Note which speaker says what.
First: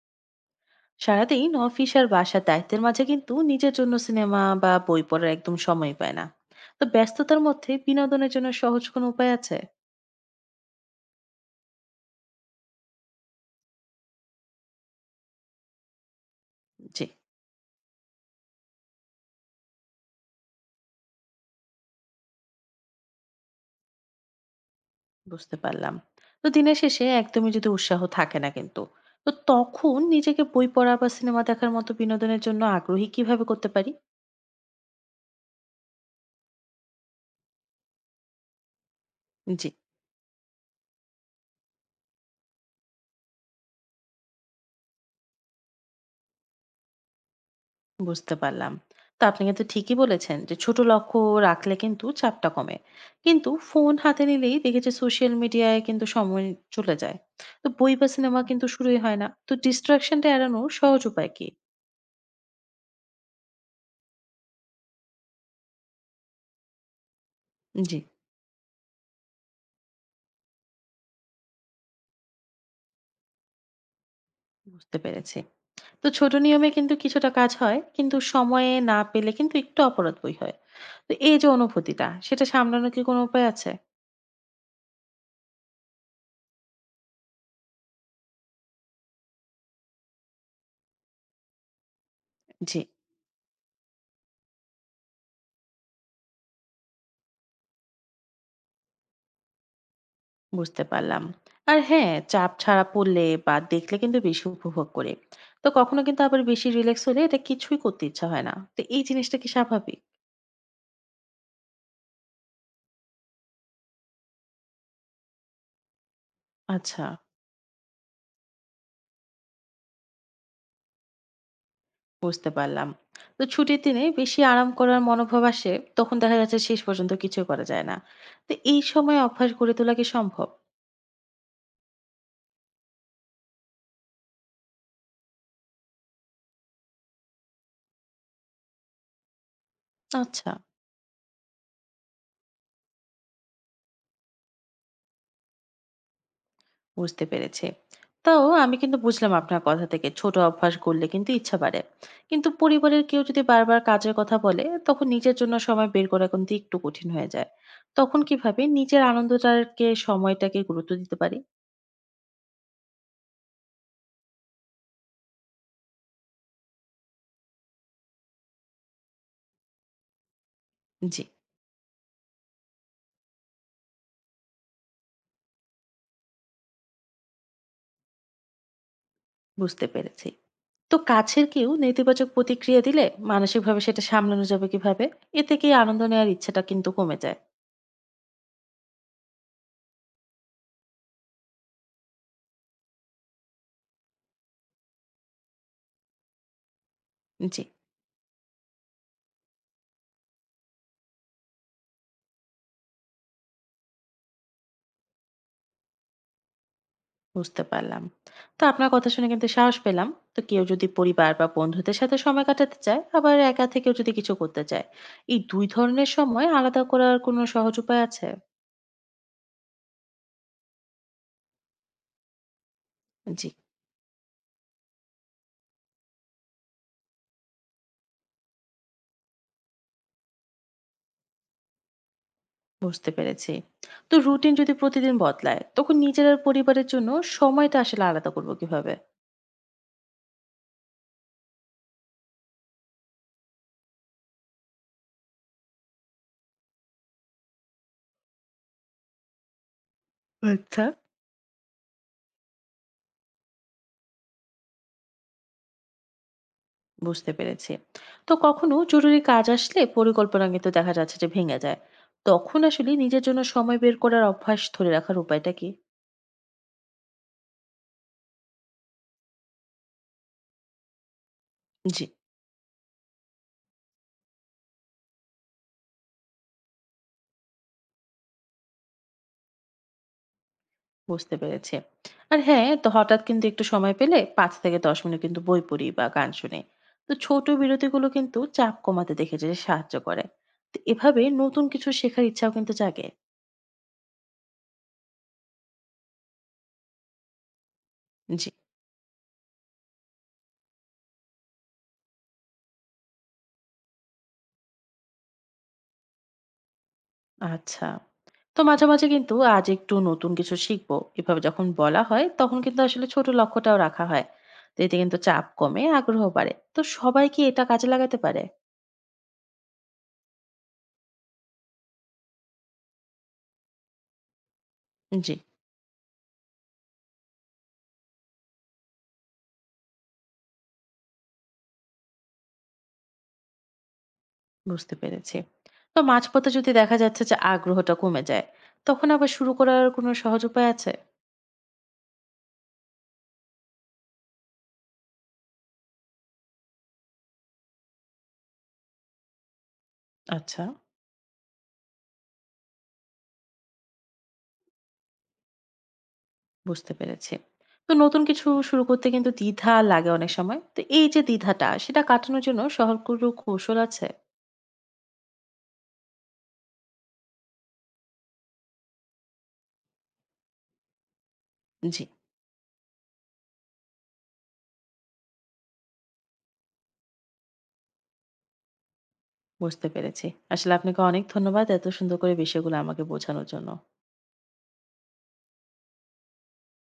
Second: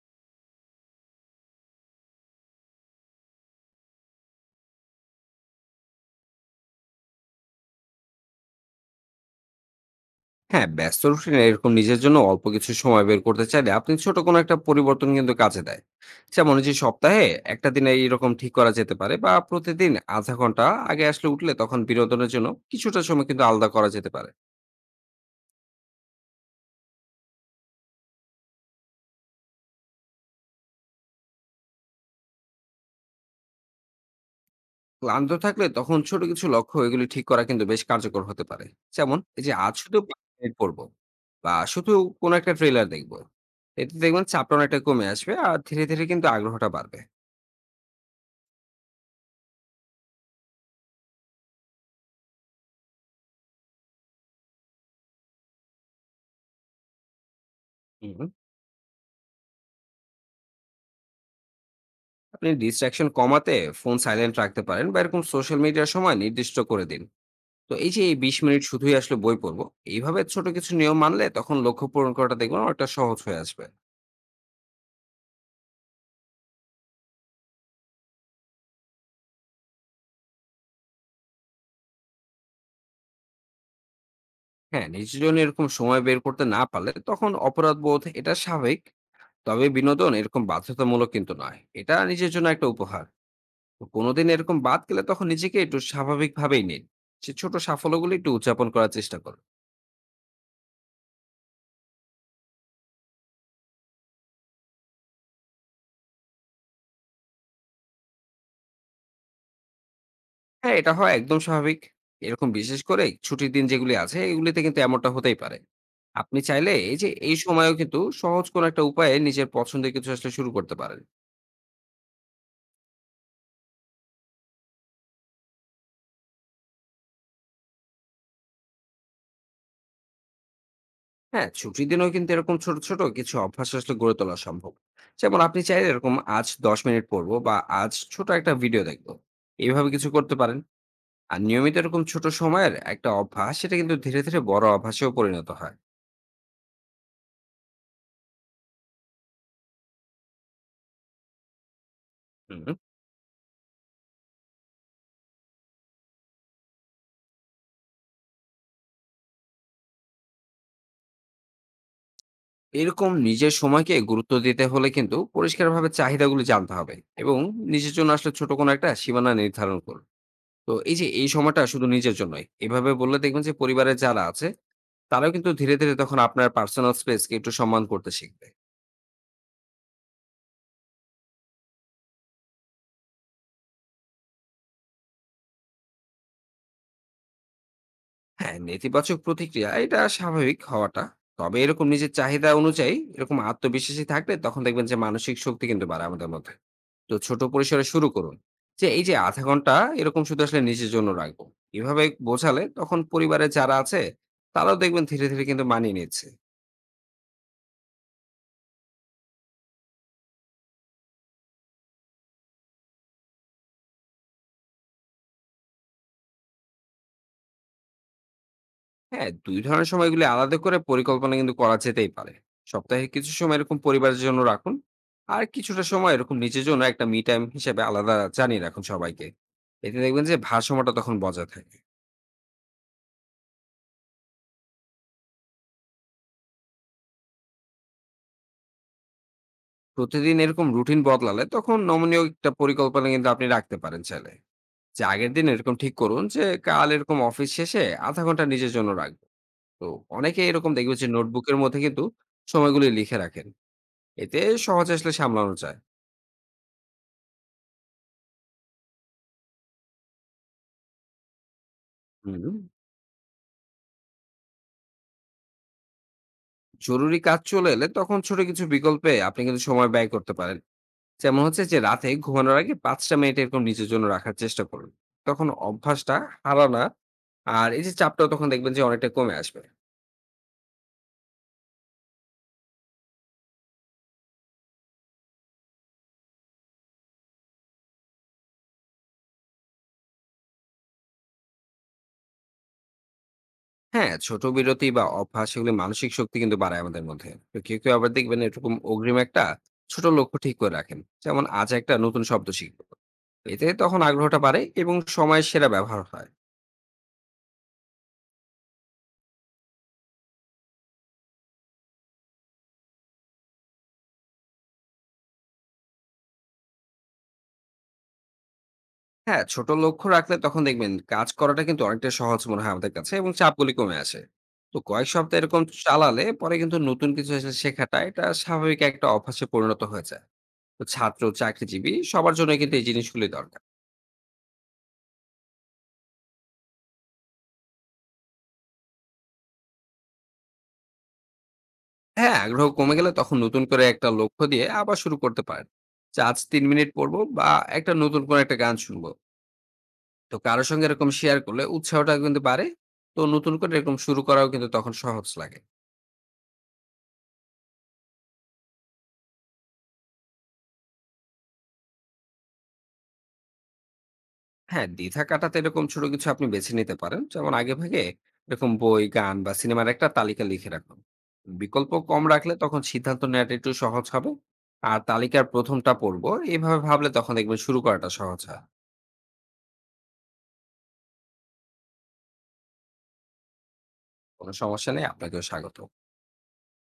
Speaker 1: সারাদিন অফিস আর বাসার দায়িত্বের মাঝে কিন্তু নিজের জন্য সিনেমা বা বই পড়ার একদম সময় পায় না। তো ব্যস্ততার মধ্যে বিনোদনের জন্য সহজ কোনো উপায় আছে?
Speaker 2: হ্যাঁ, ব্যস্ত রুটিনে এরকম নিজের জন্য অল্প কিছু সময় বের করতে চাইলে আপনি ছোট কোনো একটা পরিবর্তন কিন্তু কাজে দেয়। যেমন এই যে
Speaker 1: জি।
Speaker 2: সপ্তাহে একটা দিনে এরকম ঠিক করা যেতে পারে বা প্রতিদিন ০.৫ ঘন্টা আগে আসলে উঠলে তখন বিনোদনের জন্য কিছুটা সময় কিন্তু আলাদা করা যেতে পারে।
Speaker 1: বুঝতে পারলাম। তো দিনের শেষে একদমই যদি উৎসাহ থাকে না কিন্তু, তো তখন নিজেকে বই পড়া বা সিনেমা দেখার মতো বিনোদনের জন্য আগ্রহী কিভাবে করতে পারি?
Speaker 2: ক্লান্ত থাকলে তখন ছোট কিছু লক্ষ্য এগুলি ঠিক করা কিন্তু বেশ কার্যকর হতে পারে। যেমন এই যে
Speaker 1: জি।
Speaker 2: আজ শুধু ৫ মিনিট পড়বো বা শুধু কোনো একটা ট্রেলার দেখবো। এতে দেখবেন চাপটা অনেকটা কমে আসবে আর ধীরে, ধীরে কিন্তু আগ্রহটা বাড়বে।
Speaker 1: বুঝতে পারলাম। তো আপনি কিন্তু ঠিকই বলেছেন যে ছোট লক্ষ্য রাখলে কিন্তু চাপটা কমে, কিন্তু ফোন হাতে নিলেই দেখেছি সোশ্যাল মিডিয়ায় কিন্তু সময় চলে যায়। তো বই বা
Speaker 2: হুম।
Speaker 1: সিনেমা কিন্তু শুরুই হয় না, তো ডিস্ট্রাকশনটা এড়ানোর সহজ উপায় কি?
Speaker 2: আপনি ডিস্ট্রাকশন কমাতে ফোন সাইলেন্ট রাখতে পারেন বা এরকম সোশ্যাল মিডিয়ার সময় নির্দিষ্ট করে দিন। তো এই
Speaker 1: জি।
Speaker 2: যে এই ২০ মিনিট শুধুই আসলে বই পড়বো, এইভাবে ছোট কিছু নিয়ম মানলে তখন লক্ষ্য পূরণ করাটা দেখবেন অনেকটা সহজ হয়ে আসবে।
Speaker 1: বুঝতে পেরেছি। তো ছোট নিয়মে কিন্তু কিছুটা কাজ হয়, কিন্তু সময়ে না পেলে কিন্তু একটু অপরাধ বই হয়। তো এই যে অনুভূতিটা, সেটা সামলানোর কি কোনো উপায় আছে?
Speaker 2: হ্যাঁ, নিজের জন্য এরকম সময় বের করতে না পারলে তখন অপরাধ বোধ এটা স্বাভাবিক। তবে বিনোদন এরকম বাধ্যতামূলক কিন্তু নয়, এটা নিজের জন্য একটা
Speaker 1: জি।
Speaker 2: উপহার। তো কোনোদিন এরকম বাদ গেলে তখন নিজেকে একটু স্বাভাবিকভাবেই নিন। সে ছোট সাফল্যগুলো একটু উদযাপন করার চেষ্টা করুন।
Speaker 1: বুঝতে পারলাম। আর হ্যাঁ, চাপ ছাড়া পড়লে বা দেখলে কিন্তু বেশি উপভোগ করি। তো কখনো কিন্তু আবার বেশি রিল্যাক্স হলে এটা কিছুই করতে ইচ্ছা হয় না। তো এই জিনিসটা কি স্বাভাবিক?
Speaker 2: হ্যাঁ, এটা হওয়া একদম স্বাভাবিক। এরকম বিশেষ করে ছুটির দিন যেগুলি আছে, এগুলিতে কিন্তু এমনটা হতেই পারে। আপনি চাইলে এই
Speaker 1: আচ্ছা,
Speaker 2: যে এই সময়েও কিন্তু সহজ কোনো একটা উপায়ে নিজের পছন্দের কিছু আসলে শুরু করতে পারেন।
Speaker 1: বুঝতে পারলাম। তো ছুটির দিনে বেশি আরাম করার মনোভাব আসে, তখন দেখা যাচ্ছে শেষ পর্যন্ত কিছুই করা যায় না। তো এই সময় অভ্যাস গড়ে তোলা কি সম্ভব?
Speaker 2: হ্যাঁ, ছুটির দিনেও কিন্তু এরকম ছোট, ছোট কিছু অভ্যাস আসলে গড়ে তোলা সম্ভব। যেমন আপনি চাইলে এরকম আজ ১০ মিনিট পড়বো বা আজ ছোট একটা ভিডিও দেখবো। এভাবে কিছু করতে
Speaker 1: আচ্ছা।
Speaker 2: পারেন। আর নিয়মিত এরকম ছোট সময়ের একটা অভ্যাস সেটা কিন্তু ধীরে, ধীরে বড় অভ্যাসেও পরিণত হয়।
Speaker 1: বুঝতে পেরেছি। তো আমি কিন্তু বুঝলাম আপনার কথা থেকে ছোট অভ্যাস করলে কিন্তু ইচ্ছা বাড়ে। কিন্তু
Speaker 2: হুম।
Speaker 1: পরিবারের কেউ যদি বারবার কাজের কথা বলে তখন নিজের জন্য সময় বের করা কিন্তু একটু কঠিন হয়ে যায়। তখন কিভাবে নিজের আনন্দটাকে, সময়টাকে গুরুত্ব দিতে পারি?
Speaker 2: এরকম নিজের সময়কে গুরুত্ব দিতে হলে কিন্তু পরিষ্কারভাবে চাহিদাগুলি জানতে হবে এবং নিজের জন্য আসলে ছোট কোনো একটা সীমানা নির্ধারণ করুন। তো এই যে
Speaker 1: জি,
Speaker 2: এই সময়টা শুধু নিজের জন্যই, এভাবে বললে দেখবেন যে পরিবারের যারা আছে তারাও কিন্তু ধীরে ধীরে তখন আপনার পার্সোনাল স্পেসকে একটু সম্মান করতে শিখবে।
Speaker 1: বুঝতে পেরেছি। তো কাছের কেউ নেতিবাচক প্রতিক্রিয়া দিলে মানসিকভাবে সেটা সামলানো যাবে কিভাবে? এতে কি আনন্দ নেওয়ার ইচ্ছাটা কিন্তু কমে যায়?
Speaker 2: হ্যাঁ, নেতিবাচক প্রতিক্রিয়া এটা স্বাভাবিক হওয়াটা। তবে এরকম নিজের চাহিদা অনুযায়ী এরকম আত্মবিশ্বাসী থাকলে তখন দেখবেন যে মানসিক শক্তি কিন্তু বাড়ে আমাদের মধ্যে। তো ছোট
Speaker 1: জি।
Speaker 2: পরিসরে শুরু করুন। যে এই যে ০.৫ ঘন্টা এরকম শুধু আসলে নিজের জন্য রাখবো, এভাবে বোঝালে তখন পরিবারে যারা আছে তারাও দেখবেন ধীরে, ধীরে কিন্তু মানিয়ে নিচ্ছে।
Speaker 1: বুঝতে পারলাম। তো আপনার কথা শুনে কিন্তু সাহস পেলাম। তো কেউ যদি পরিবার বা বন্ধুদের সাথে সময় কাটাতে চায়, আবার একা থেকেও যদি কিছু করতে চায়, এই ২ ধরনের সময় আলাদা করার কোনো সহজ উপায় আছে?
Speaker 2: হ্যাঁ, ২ ধরনের সময়গুলি আলাদা করে পরিকল্পনা কিন্তু করা যেতেই পারে। সপ্তাহে কিছু
Speaker 1: জি,
Speaker 2: সময় এরকম পরিবারের জন্য রাখুন। আর কিছুটা সময় এরকম নিজের জন্য একটা মি টাইম হিসেবে আলাদা জানিয়ে রাখুন সবাইকে। এতে দেখবেন যে ভারসাম্যটা তখন বজায় থাকে।
Speaker 1: বুঝতে পেরেছি। তো রুটিন যদি প্রতিদিন বদলায়, তখন নিজের আর পরিবারের জন্য সময়টা আসলে আলাদা করব কিভাবে?
Speaker 2: প্রতিদিন এরকম রুটিন বদলালে তখন নমনীয় একটা পরিকল্পনা কিন্তু আপনি রাখতে পারেন চাইলে। যে আগের দিন এরকম ঠিক করুন যে কাল এরকম অফিস শেষে ০.৫ ঘন্টা নিজের জন্য রাখবো। তো অনেকে এরকম
Speaker 1: আচ্ছা।
Speaker 2: দেখবেন যে নোটবুকের মধ্যে কিন্তু সময়গুলি লিখে রাখেন। এতে সহজে আসলে সামলানো যায়।
Speaker 1: বুঝতে পেরেছি। তো কখনো জরুরি কাজ আসলে পরিকল্পনা কিন্তু দেখা যাচ্ছে যে ভেঙে যায়।
Speaker 2: হুম।
Speaker 1: তখন আসলে নিজের জন্য সময় বের করার অভ্যাস ধরে রাখার উপায়টা কি?
Speaker 2: জরুরি কাজ চলে এলে তখন ছোট কিছু বিকল্পে আপনি কিন্তু সময় ব্যয় করতে পারেন। যেমন হচ্ছে যে
Speaker 1: জি।
Speaker 2: রাতে ঘুমানোর আগে পাঁচটা মিনিট এরকম নিজের জন্য রাখার চেষ্টা করুন। তখন অভ্যাসটা হারানা আর এই যে চাপটাও তখন দেখবেন যে অনেকটা কমে আসবে।
Speaker 1: বুঝতে পেরেছি। আর হ্যাঁ, তো হঠাৎ কিন্তু একটু সময় পেলে ৫ থেকে ১০ মিনিট কিন্তু বই পড়ি বা গান শুনি। তো ছোট বিরতিগুলো কিন্তু চাপ কমাতে দেখেছি যে সাহায্য করে। তো এভাবে নতুন কিছু শেখার ইচ্ছাও কিন্তু জাগে।
Speaker 2: হ্যাঁ, ছোট বিরতি বা অভ্যাস এগুলি মানসিক শক্তি কিন্তু বাড়ায় আমাদের মধ্যে। তো কেউ কেউ আবার দেখবেন
Speaker 1: জি,
Speaker 2: এরকম অগ্রিম একটা ছোট লক্ষ্য ঠিক করে রাখেন, যেমন আজ একটা নতুন শব্দ শিখবো। এতে তখন আগ্রহটা বাড়ে এবং সময়ের সেরা ব্যবহার হয়।
Speaker 1: আচ্ছা। তো মাঝে, মাঝে কিন্তু আজ একটু নতুন কিছু শিখবো, এভাবে যখন বলা হয় তখন কিন্তু আসলে ছোট লক্ষ্যটাও রাখা হয়। তো এতে কিন্তু চাপ কমে, আগ্রহ বাড়ে। তো সবাই কি এটা কাজে লাগাতে পারে?
Speaker 2: হ্যাঁ, ছোট লক্ষ্য রাখলে তখন দেখবেন কাজ করাটা কিন্তু অনেকটা সহজ মনে হয় আমাদের কাছে এবং চাপগুলি কমে আসে। তো কয়েক
Speaker 1: জি।
Speaker 2: সপ্তাহ এরকম চালালে পরে কিন্তু নতুন কিছু আসলে শেখাটা এটা স্বাভাবিক একটা অভ্যাসে পরিণত হয়ে যায়। তো ছাত্র, চাকরিজীবী সবার জন্য কিন্তু এই জিনিসগুলি দরকার।
Speaker 1: বুঝতে পেরেছি। তো মাঝপথে যদি দেখা যাচ্ছে যে আগ্রহটা কমে যায়, তখন আবার শুরু করার কোনো সহজ উপায় আছে?
Speaker 2: হ্যাঁ, আগ্রহ কমে গেলে তখন নতুন করে একটা লক্ষ্য দিয়ে আবার শুরু করতে পারেন। যে আজ ৩ মিনিট পড়বো বা একটা নতুন কোনো একটা গান শুনবো। তো
Speaker 1: আচ্ছা,
Speaker 2: কারো সঙ্গে এরকম শেয়ার করলে উৎসাহটা কিন্তু বাড়ে। তো নতুন করে এরকম শুরু করাও কিন্তু তখন সহজ লাগে।
Speaker 1: বুঝতে পেরেছি। তো নতুন কিছু শুরু করতে কিন্তু দ্বিধা লাগে অনেক সময়। তো এই যে দ্বিধাটা, সেটা কাটানোর জন্য সহজ কোনো কৌশল আছে?
Speaker 2: হ্যাঁ, দ্বিধা কাটাতে এরকম ছোট কিছু আপনি বেছে নিতে পারেন। যেমন আগেভাগে এরকম বই, গান বা সিনেমার একটা তালিকা লিখে রাখুন। বিকল্প
Speaker 1: জি,
Speaker 2: কম রাখলে তখন সিদ্ধান্ত নেওয়াটা একটু সহজ হবে। আর তালিকার ১ম টা পড়বো, এভাবে ভাবলে তখন দেখবেন শুরু করাটা সহজ হয়।
Speaker 1: বুঝতে পেরেছি। আসলে আপনাকে অনেক ধন্যবাদ এত সুন্দর করে বিষয়গুলো আমাকে বোঝানোর জন্য।
Speaker 2: কোনো সমস্যা নেই। আপনাকেও স্বাগত।